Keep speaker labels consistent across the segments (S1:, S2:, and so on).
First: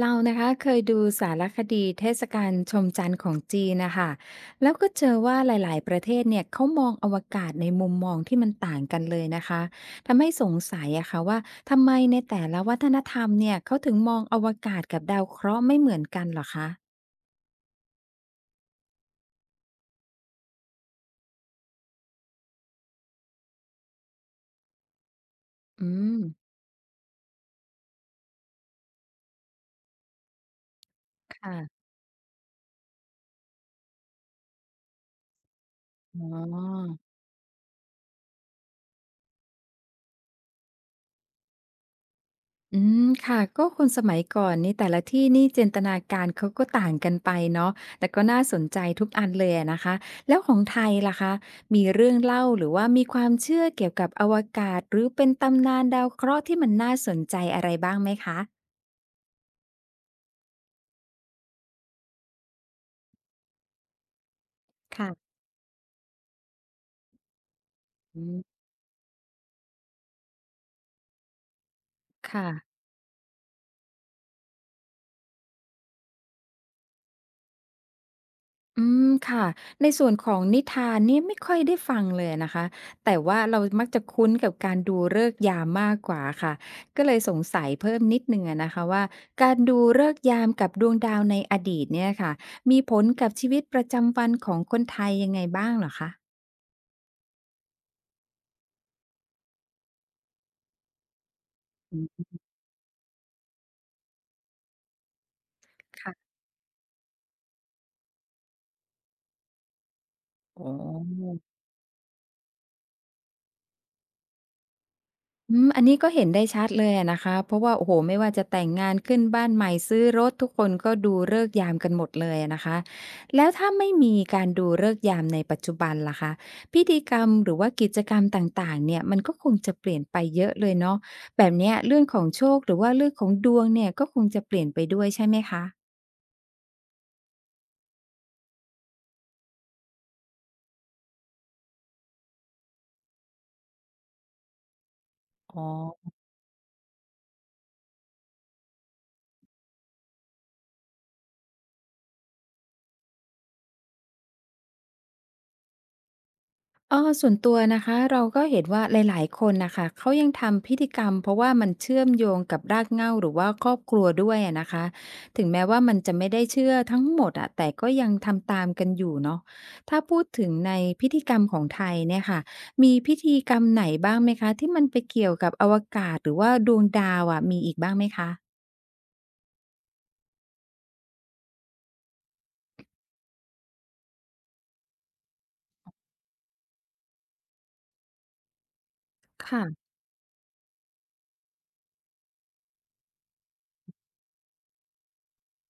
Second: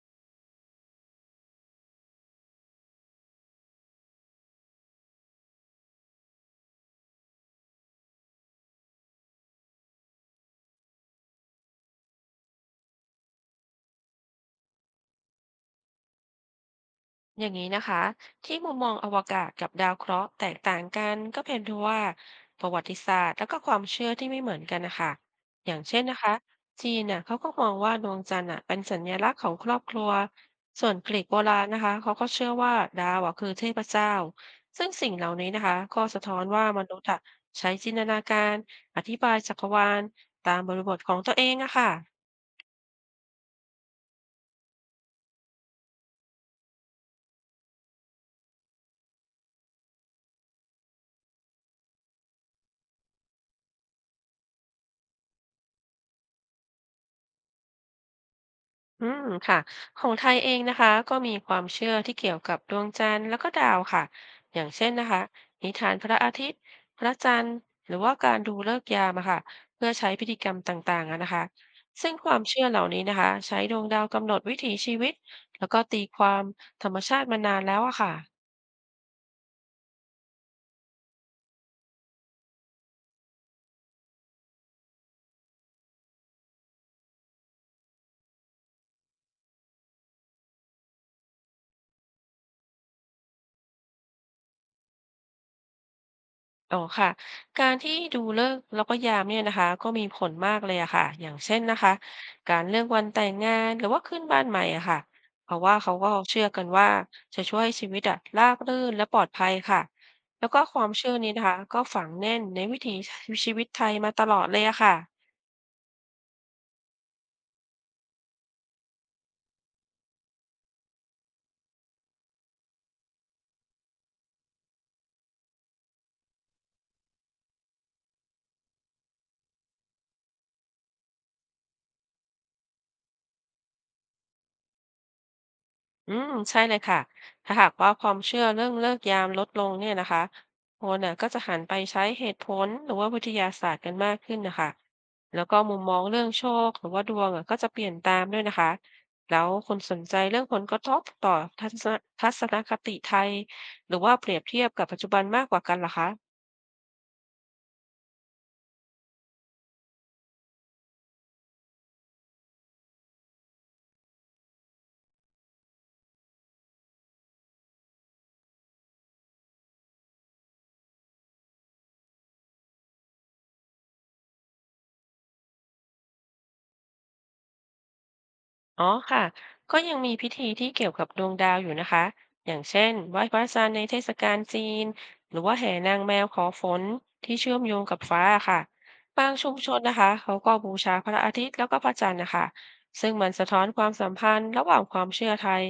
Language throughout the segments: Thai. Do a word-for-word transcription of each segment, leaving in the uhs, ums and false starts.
S1: เรานะคะเคยดูสารคดีเทศกาลชมจันทร์ของจีนนะคะแล้วก็เจอว่าหลายๆประเทศเนี่ยเขามองอวกาศในมุมมองที่มันต่างกันเลยนะคะทำให้สงสัยอะค่ะว่าทำไมในแต่ละวัฒนธรรมเนี่ยเขาถึงมองอวกาศกับดาวเคราะห์ไม่เหมือนกันเหรอคะ
S2: อย่างนี้นะคะที่มุมมองอวกาศกับดาวเคราะห์แตกต่างกันก็เป็นเพราะว่าประวัติศาสตร์แล้วก็ความเชื่อที่ไม่เหมือนกันนะคะอย่าง
S1: อื
S2: เช่นนะ
S1: ม
S2: คะจีนน่ะเขาก็มองว่าดวงจันทร์น่ะเป็นสัญลักษณ์ของครอบครัวส่วนกรีกโบราณนะ
S1: ค่ะ
S2: คะเขาก็เชื่อว่าดาวอ่ะคือเทพเจ้าซึ่งสิ่งเหล่านี้นะคะก็สะ
S1: อ๋
S2: ท้อนว่ามนุษย์
S1: อ
S2: อ่ะใช้จินตนาการอธิบายจักรวาลตามบริบทของตัวเองอะค่ะ
S1: อืมค่ะก็คนสมัยก่อนนี่แต่ละที่นี่จินตนาการเขาก็ต่างกันไปเนาะแต่ก็น่าสนใจทุกอันเลยอะนะคะแล้วของไทยล่ะคะมีเรื่องเล่าหรือว่ามีความเชื่อเกี่ยวกับอวกาศหรือเป็นตำนานดาวเคราะห์ที่มันน่าสนใจอะไรบ้างไหมคะ
S2: อืมค่ะของไทยเองนะคะก็มีความเชื่อที่เกี่ยวกับดวงจันทร์แล้วก็ดาวค่ะอย่างเช่นนะคะ
S1: ค่ะ
S2: นิทานพระอาทิตย์พระจันทร์หรือว่า
S1: อื
S2: การ
S1: ม
S2: ดูฤกษ์ยามอะค่ะเพื่อใช้พิธีกรรมต่างๆอะนะคะซึ่งความ
S1: ค่ะ
S2: เชื่อเหล่านี้นะคะใช้ดวงดาวกำหนดวิถีชีวิตแล้วก็ตีความธรรมชาติมานานแล้วอะค่ะ
S1: อืมค่ะในส่วนของนิทานเนี่ยไม่ค่อยได้ฟังเลยนะคะแต่ว่าเรามักจะคุ้นกับการดูฤกษ์ยามมากกว่าค่ะก็เลยสงสัยเพิ่มนิดหนึ่งอะนะคะว่าการดูฤกษ์ยามกับดวงดาวในอดีตเนี่ยค่ะมีผลกับชีวิตประจำวันของคนไทยยังไงบ้างเหรอคะ
S2: อ๋อค่ะการที่ดูฤกษ์แล้วก็ยามเนี่ยนะคะก็มีผลมากเลยอะค่ะอย่างเช่นนะคะ
S1: อืม
S2: การเลือกวันแต่งงานหรือว่าขึ้นบ้านใหม่อะค่ะเพราะว่าเขาก็
S1: ค่ะ
S2: เชื่อกันว่าจะช่วยให้ชีวิตอะราบรื่นและปลอดภัยค่ะแล้วก็
S1: อ๋
S2: ความเชื่อนี้นะ
S1: อ
S2: คะก็ฝังแน่นในวิถีชีวิตไทยมาตลอดเลยอะค่ะ
S1: อืมอันนี้ก็เห็นได้ชัดเลยอะนะคะเพราะว่าโอ้โฮไม่ว่าจะแต่งงานขึ้นบ้านใหม่ซื้อรถทุกคนก็ดูฤกษ์ยามกันหมดเลยอะนะคะแล้วถ้าไม่มีการดูฤกษ์ยามในปัจจุบันล่ะคะพิธีกรรมหรือว่ากิจกรรมต่างๆเนี่ยมันก็คงจะเปลี่ยนไปเยอะเลยเนาะแบบเนี้ยเรื่องของโชคหรือว่าเรื่องของดวงเนี่ยก็คงจะเปลี่ยนไปด้วยใช่ไหมคะ
S2: อืมใช่เลยค่ะ ถ้าหากว่าความเชื่อเรื่องเลิกยามลดลงเนี่ยนะคะ คนน่ะก็จะหันไปใช้เหตุผลหรือว่าวิทยาศาสตร์กันมากขึ้นนะคะ แล้วก็
S1: อ๋อ
S2: มุมมองเรื่องโชคหรือว่าดวงอ่ะก็จะเปลี่ยนตามด้วยนะคะ แล้วคนสนใจเรื่องผลกระทบต่อทัศนทัศนคติไทยหรือว่าเปรียบเทียบกับปัจจุบันมากกว่ากันเหรอคะ
S1: เออส่วนตัวนะคะเราก็เห็นว่าหลายๆคนนะคะเขายังทำพิธีกรรมเพราะว่ามันเชื่อมโยงกับรากเหง้าหรือว่าครอบครัวด้วยอะนะคะถึงแม้ว่ามันจะไม่ได้เชื่อทั้งหมดอะแต่ก็ยังทำตามกันอยู่เนาะถ้าพูดถึงในพิธีกรรมของไทยเนี่ยค่ะมีพิธีกรรมไหนบ้างไหมคะที่มันไปเกี่ยวกับอวกาศหรือว่าดวงดาวอะมีอีกบ้างไหมคะ
S2: อ๋อค่ะ ก็ยังมีพิธีที่เกี่ยวกับดวงดาวอยู่นะคะ อย่างเช่นไหว้พระจันทร์ในเทศกาลจีน หรือว่าแห่นางแมวขอฝนที่เชื่อมโยงกับฟ้าค่ะ บางชุมชน
S1: ค่ะ
S2: นะคะเขาก็บูชาพระอาทิตย์แล้วก็พระจันทร์นะคะ ซึ่งมันสะท้อนความสัมพันธ์ระหว่างความเชื่อไทย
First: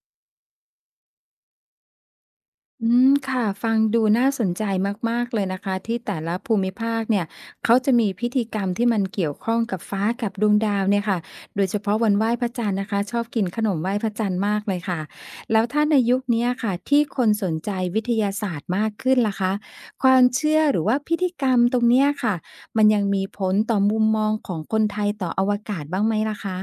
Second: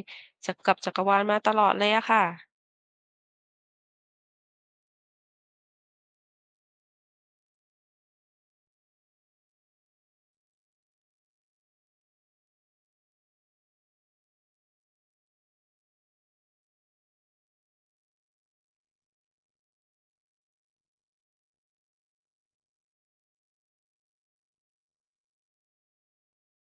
S2: กับจักรวาลมาตลอดเลยอะค่ะ
S1: อืมค่ะฟังดูน่าสนใจมากๆเลยนะคะที่แต่ละภูมิภาคเนี่ยเขาจะมีพิธีกรรมที่มันเกี่ยวข้องกับฟ้ากับดวงดาวเนี่ยค่ะโดยเฉพาะวันไหว้พระจันทร์นะคะชอบกินขนมไหว้พระจันทร์มากเลยค่ะแล้วถ้าในยุคเนี้ยค่ะที่คนสนใจวิทยาศาสตร์มากขึ้นล่ะคะความเชื่อหรือว่าพิธีกรรมตรงเนี้ยค่ะมันยังมีผลต่อมุมมองของคนไทยต่ออวกาศบ้างไหมล่ะคะ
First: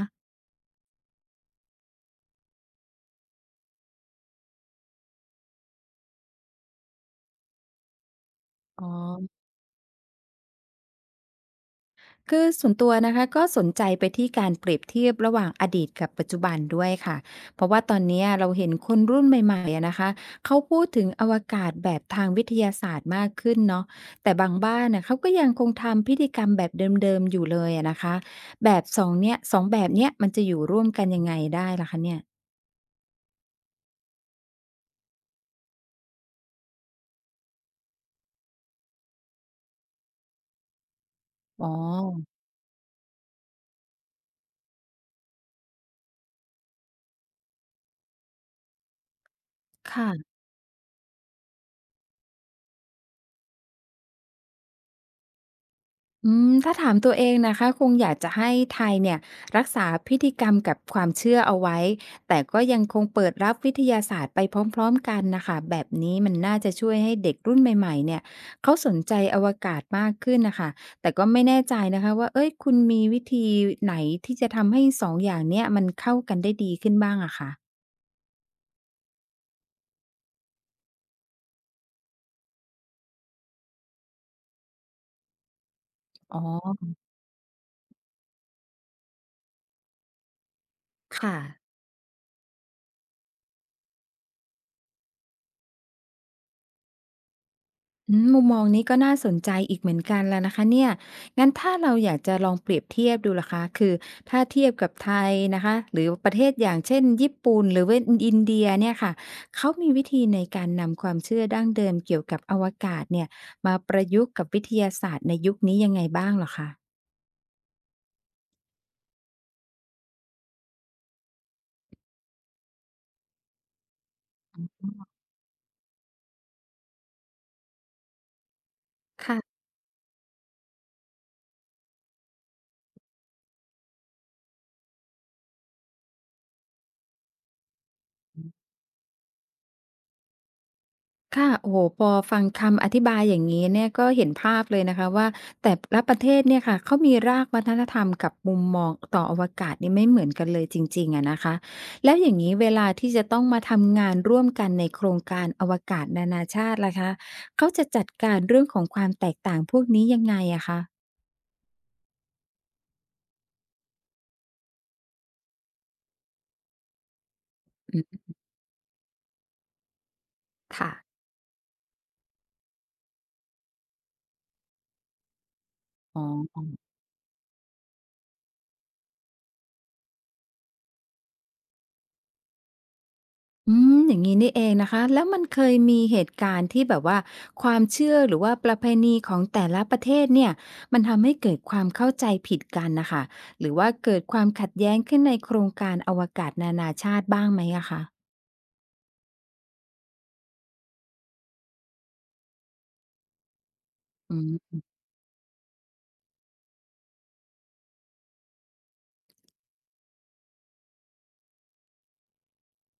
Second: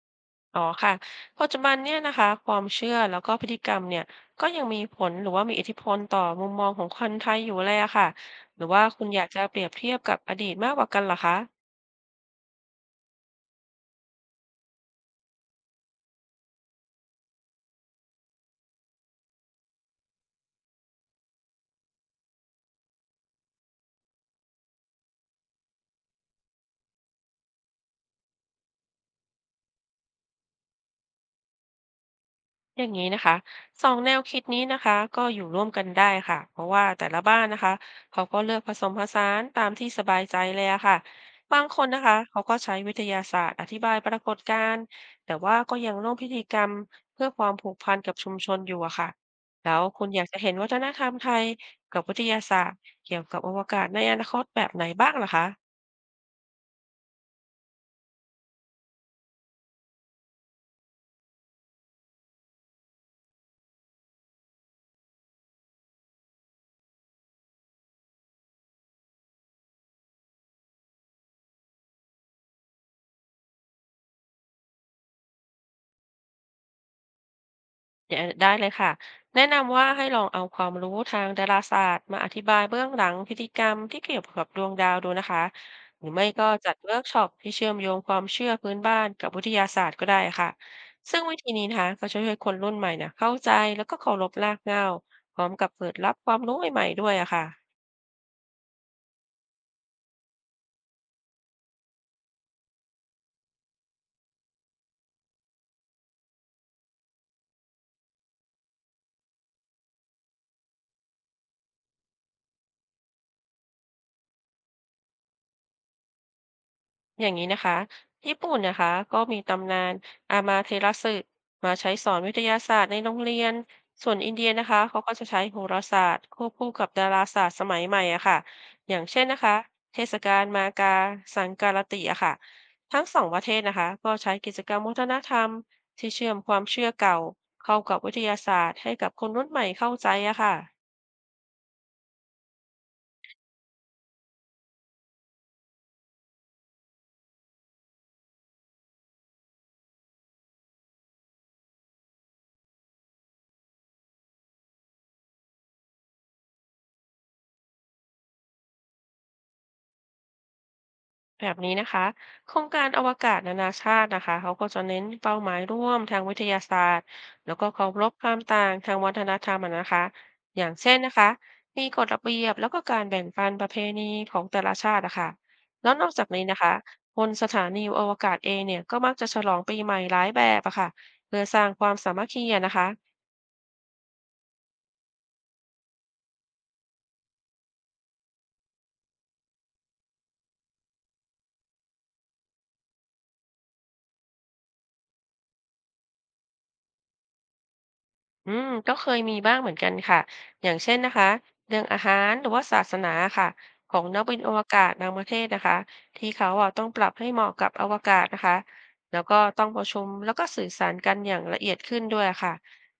S2: อ๋อค่ะปัจจุบันเนี่ยนะคะความเชื่อแล้วก็พฤติกรรมเนี่ยก็ยังมีผลหรือว่ามีอิทธิพลต่อมุมมองของคนไทยอยู่เลยอะค่ะ หรือว่า
S1: อ๋อ
S2: คุณอยากจะเปรียบเทียบกับอดีตมากกว่ากันเหรอคะ
S1: คือส่วนตัวนะคะก็สนใจไปที่การเปรียบเทียบระหว่างอดีตกับปัจจุบันด้วยค่ะเพราะว่าตอนเนี้ยเราเห็นคนรุ่นใหม่ๆอะนะคะเขาพูดถึงอวกาศแบบทางวิทยาศาสตร์มากขึ้นเนาะแต่บางบ้านน่ะเขาก็ยังคงทำพิธีกรรมแบบเดิมๆอยู่เลยอะนะคะแบบสองเนี้ยสองแบบเนี้ยมันจะอยู่ร่วมกันยังไงได้ล่ะคะเนี่ย
S2: อย่างนี้นะคะสองแนวคิดนี้นะคะก็อยู่ร่วมกันได้ค่ะเพราะว่าแต่ละบ้านนะคะเขาก็เลือกผสมผสานตามที่สบายใจเลยอะค่ะบาง
S1: อ๋อ
S2: คนนะคะเขาก็ใช้วิทยาศาสตร์อธิบายปรากฏการณ์แต่ว่าก็ยังร่วมพิธีกรรมเพื่อความผูกพันกับชุมชนอยู่อะค่ะแล้วคุณอยาก
S1: ค่ะ
S2: จะเห็นวัฒนธรรมไทยกับวิทยาศาสตร์เกี่ยวกับอวกาศในอนาคตแบบไหนบ้างล่ะคะ
S1: อืมถ้าถามตัวเองนะคะคงอยากจะให้ไทยเนี่ยรักษาพิธีกรรมกับความเชื่อเอาไว้แต่ก็ยังคงเปิดรับวิทยาศาสตร์ไปพร้อมๆกันน่ะค่ะแบบนี้มันน่าจะช่วยให้เด็กรุ่นใหม่ๆเนี่ยเขาสนใจอวกาศมากขึ้นน่ะค่ะแต่ก็ไม่แน่ใจนะคะว่าเอ๊ยคุณมีวิธีไหนที่จะทำให้สองอย่างเนี้ยมันเข้ากันได้ดีขึ้นบ้างอะคะ
S2: เดี๋ยวได้เลยค่ะแนะนำว่าให้ลองเอาความรู้ทางดาราศาสตร์มาอธิบายเบื้องหลังพฤติกรรมที่เกี่ยวกับดวงดาวดูนะคะหรือไม่
S1: อ๋
S2: ก็จัด
S1: อ
S2: เวิร์กช็อปที่เชื่อมโยงความเชื่อพื้นบ้านกับวิทยาศาสตร์ก็ได้ค่ะซึ่งวิ
S1: ค่ะ
S2: ธีนี้นะคะก็จะช่วยให้คนรุ่นใหม่เนี่ยเข้าใจแล้วก็เคารพรากเหง้าพร้อมกับเปิดรับความรู้ใหม่ๆด้วยอะค่ะ
S1: อืมมุมมองนี้ก็น่าสนใจอีกเหมือนกันแล้วนะคะเนี่ยงั้นถ้าเราอยากจะลองเปรียบเทียบดูล่ะคะคือถ้าเทียบกับไทยนะคะหรือประเทศอย่างเช่นญี่ปุ่นหรือว่าอินเดียเนี่ยค่ะเขามีวิธีในการนำความเชื่อดั้งเดิมเกี่ยวกับอวกาศเนี่ยมาประยุกต์กับวิทยาศาสตร์ในยุคนี้ยังไงบ้างเหรอค
S2: อย่างนี้นะคะญี่ปุ่นนะคะก็มีตำนานอามาเทรัสึมาใช้สอนวิทยาศาสตร์ในโรงเรียนส่วนอินเดียนะคะเขาก็จะใช้โหราศาสตร์ควบคู่กับดาราศาสตร์สมัยใหม่อะค่ะอย่างเช่น
S1: ะ
S2: นะคะเทศกาลมากาสังการติอะค่ะทั้งสองประเทศนะคะก็ใช้กิจกรรมวัฒนธรรมที่เชื่อมความเชื่อเก่าเข้ากับวิทยาศาสตร์ให้กับคนรุ่นใหม่เข้าใจอะค่ะ
S1: ค่ะโอ้โฮพอฟังคำอธิบายอย่างงี้เนี่ยก็เห็นภาพเลยนะคะว่าแต่ละประเทศเนี่ยค่ะเขามีรากวัฒนธรรมกับมุมมองต่ออวกาศนี่ไม่เหมือนกันเลยจริงๆอะนะคะแล้วอย่างงี้เวลาที่จะต้องมาทำงานร่วมกันในโครงการอวกาศนานาชาติล่ะคะเขาจะจัดการเรื่องของความแตกต่างพวกนี้ยังไงอะคะ
S2: แบบนี้นะคะโครงการอวกาศนานาชาตินะคะเขาก็จะเน้นเป้าหมายร่วมทางวิทยาศาสตร์แล้วก็เคา
S1: อื
S2: รพ
S1: ม
S2: ความต่างทางวัฒนธรรมอะนะคะอย่างเช่
S1: ค่ะ
S2: นนะคะมีกฎระเบียบแล้วก็การแบ่งปันประเพณีของแต่ละชาตินะคะแล้วนอก
S1: อ๋
S2: จากนี้นะ
S1: อ
S2: คะบนสถานีอวกาศเองเนี่ยก็มักจะฉลองปีใหม่หลายแบบอะค่ะเพื่อสร้างความสามัคคีอะนะคะ
S1: อืมอย่างงี้นี่เองนะคะแล้วมันเคยมีเหตุการณ์ที่แบบว่าความเชื่อหรือว่าประเพณีของแต่ละประเทศเนี่ยมันทำให้เกิดความเข้าใจผิดกันนะคะหรือว่าเกิดความขัดแย้งขึ้นในโครงการอวกาศนานาชาติบ้างไหมอะคะ
S2: อืมก็เคยมีบ้างเหมือนกันค่ะอย่างเช่นนะคะเรื่องอาหารหรือว่าศาสนาค่ะของนักบิ
S1: อื
S2: นอว
S1: ม
S2: กาศบางประเทศนะคะที่เขาอ่ะต้องปรับให้เหมาะกับอวกาศนะคะแล้วก็ต้องประชุมแล้วก็สื่อสารกันอย่างละเอียดขึ้นด้วยค่ะ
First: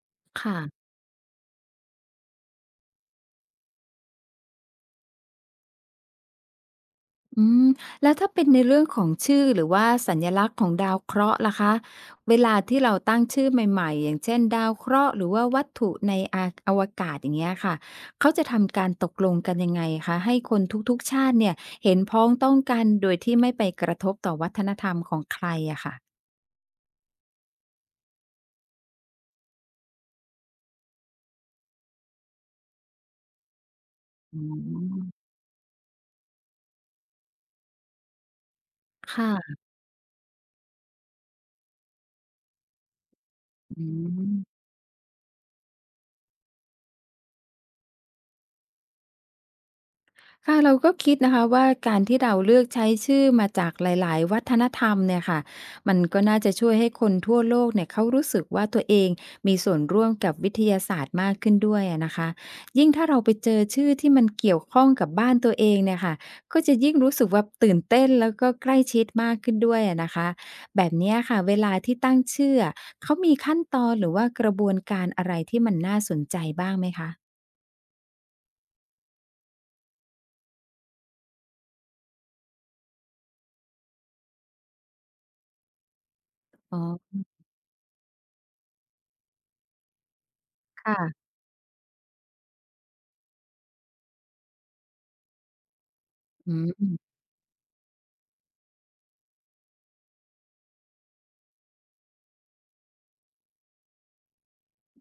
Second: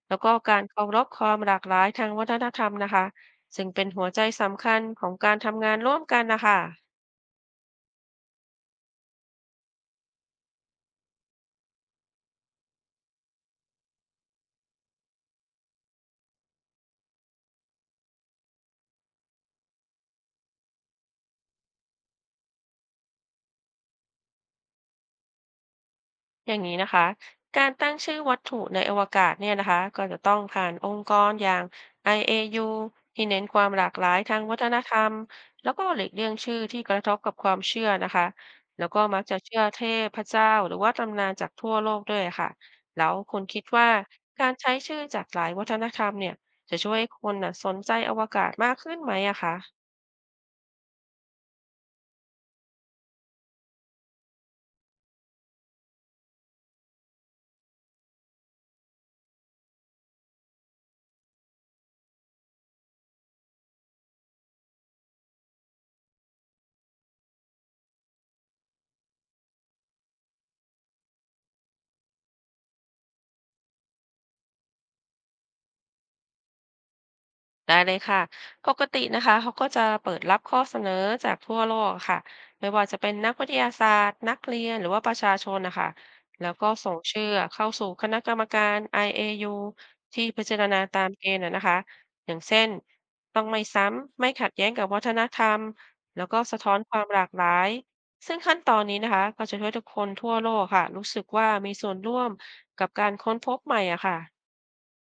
S2: แล้วก็
S1: ค่ะ
S2: การเคารพความหลากหลายทางวัฒนธรรมนะคะซึ่งเป็นหัวใจสำคัญของการทำงานร่วมกันนะคะ
S1: อืมแล้วถ้าเป็นในเรื่องของชื่อหรือว่าสัญลักษณ์ของดาวเคราะห์ล่ะคะเวลาที่เราตั้งชื่อใหม่ๆอย่างเช่นดาวเคราะห์หรือว่าวัตถุในอาอวกาศอย่างเงี้ยค่ะเขาจะทำการตกลงกันยังไงคะให้คนทุกๆชาติเนี่ยเห็นพ้องต้องกันโดยที่ไม่ไปกระทบต่อวัฒนธรรมของใครอะค่ะ
S2: อย่างนี้นะคะการตั้งชื่อวัตถุในอวกาศเนี่ยนะคะก็จะต้องผ่านองค์กรอย่าง ไอ เอ ยู ที่เน้นความหลากหลายทา
S1: อื
S2: งวัฒนธรรม
S1: ม
S2: แล้วก็หลีกเลี่ยงชื่อที่กระทบกับความเชื่อนะคะแล้วก็
S1: ค
S2: มักจะเชื่
S1: ่ะ
S2: อเทพพระเจ้าหรือว่าตำนานจากทั่วโลกด้วยค่ะแล้วคุณคิด
S1: อื
S2: ว่าการ
S1: ม
S2: ใช้ชื่อจากหลายวัฒนธรรมเนี่ยจะช่วยให้คนน่ะสนใจอวกาศมากขึ้นไหมอะคะ
S1: ค่ะเราก็คิดนะคะว่าการที่เราเลือกใช้ชื่อมาจากหลายๆวัฒนธรรมเนี่ยค่ะมันก็น่าจะช่วยให้คนทั่วโลกเนี่ยเขารู้สึกว่าตัวเองมีส่วนร่วมกับวิทยาศาสตร์มากขึ้นด้วยอะนะคะยิ่งถ้าเราไปเจอชื่อที่มันเกี่ยวข้องกับบ้านตัวเองเนี่ยค่ะก็จะยิ่งรู้สึกว่าตื่นเต้นแล้วก็ใกล้ชิดมากขึ้นด้วยอะนะคะแบบเนี้ยค่ะเวลาที่ตั้งชื่ออะเขามีขั้นตอนหรือว่ากระบวนการอะไรที่มันน่าสนใจบ้างไหมคะ
S2: ได้เลยค่ะปกตินะคะเขาก็จะเปิดรับข้อเสนอจากทั่วโลกค่ะไม่ว่าจะเป็นนักวิทยาศาสตร์นักเรียนหรือว่าประชาชนนะคะ แล้วก็
S1: อ๋
S2: ส่ง
S1: อ
S2: ชื่อเข้าสู่คณะกรรมการ ไอ เอ ยู ที่พิจารณาตามเก
S1: ค่ะ
S2: ณฑ์นะนะคะ อย่างเช่นต้องไม่ซ้ำไม่ขัดแย้งกับวัฒนธรรมแล้วก็สะ
S1: อื
S2: ท้อนความ
S1: ม
S2: หลากหลาย ซึ่งขั้นตอนนี้นะคะก็จะช่วยทุกคนทั่วโลกค่ะรู้สึกว่ามีส่วนร่วมกับการค้นพบใหม่อะค่ะ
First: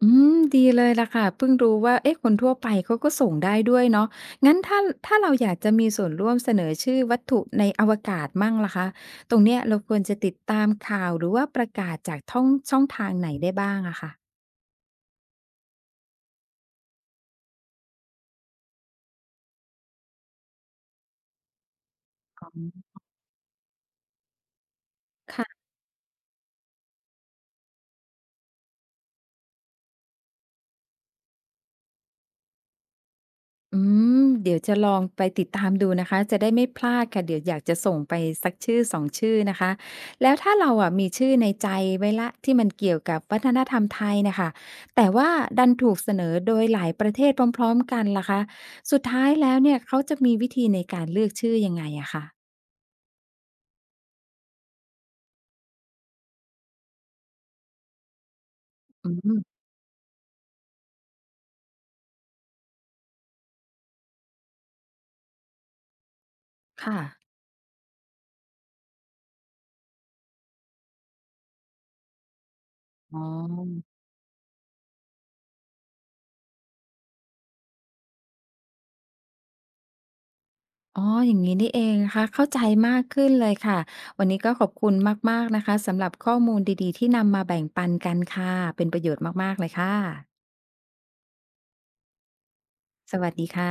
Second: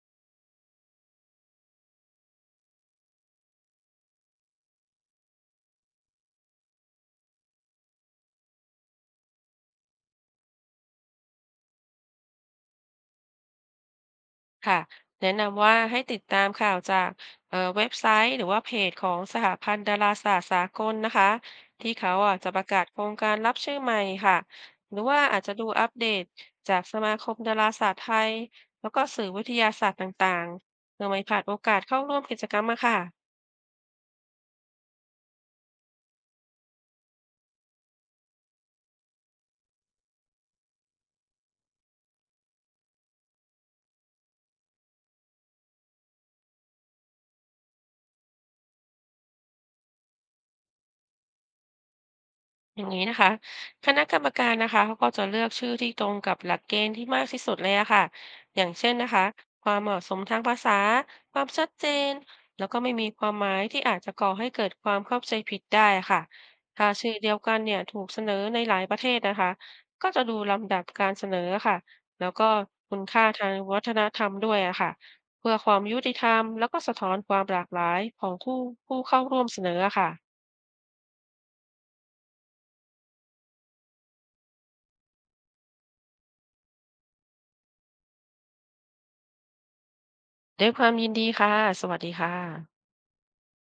S1: อืมดีเลยล่ะค่ะเพิ่งรู้ว่าเอ๊ะคนทั่วไปเขาก็ส่งได้ด้วยเนาะงั้นถ้าถ้าเราอยากจะมีส่วนร่วมเสนอชื่อวัตถุในอวกาศมั่งล่ะคะตรงเนี้ยเราควรจะติดตามข่าวหรือว่าประกาศจากท่องช่องทางไหนได้บ้างอะค่ะ
S2: ค่ะแนะนำว่าให้ติดตามข่าวจากเอ่อเว็บไซต์หรือว่าเพจของสหพันธ์ดาราศาสตร์สากลนะคะที่เขาอ่ะ
S1: อ๋
S2: จะประ
S1: อ
S2: กาศโครงการรับชื่อใหม่ค่ะหรือว่าอาจจะ
S1: ค่ะ
S2: ดูอัปเดตจากสมาคมดาราศาสตร์ไทยแล้วก็สื่อวิทยาศาสตร์ต่างๆเพื่อไม่พลาดโอกาสเข้าร่วมกิจกรรมอะค่ะ
S1: อืมเดี๋ยวจะลองไปติดตามดูนะคะจะได้ไม่พลาดค่ะเดี๋ยวอยากจะส่งไปสักชื่อสองชื่อนะคะแล้วถ้าเราอะมีชื่อในใจไว้ละที่มันเกี่ยวกับวัฒนธรรมไทยนะคะแต่ว่าดันถูกเสนอโดยหลายประเทศพร้อมๆกันล่ะคะสุดท้ายแล้วเนี่ยเขาจะมีวิธีในการเลือกชื่อยังไงอะคะ
S2: อย่างนี้นะคะคณะกรรมการนะคะเขาก็จะเลือกชื่อที่ตรงกับหลักเกณฑ์ที่มากที่สุดเลยอะค่ะอย่างเช่น
S1: อื
S2: นะคะ
S1: ม
S2: ความเหมาะสมทางภาษาความชัดเจนแล้วก็ไม่มีความหมายที่อาจจะก่อให้เกิดความเข้าใจผิดได้อะค่ะถ้า
S1: ค่ะ
S2: ชื่อเดียวกันเนี่ยถูกเสนอในหลายประเทศนะคะก็จะดูลำดับการเสนอค่ะแล้วก็คุณ
S1: อ๋อ
S2: ค่าทางวัฒนธรรมด้วยอะค่ะเพื่อความยุติธรรมแล้วก็สะท้อนความหลากหลายของผู้ผู้เข้าร่วมเสนออะค่ะ
S1: อ๋ออย่างนี้นี่เองนะคะเข้าใจมากขึ้นเลยค่ะ วันนี้ก็ขอบคุณมากๆนะคะสำหรับข้อมูลดีๆที่นำมาแบ่งปันกันค่ะ เป็นประโยชน์มากๆเลยค่ะ
S2: ด้วยความยินดีค่ะสวัสดีค่ะ
S1: สวัสดีค่ะ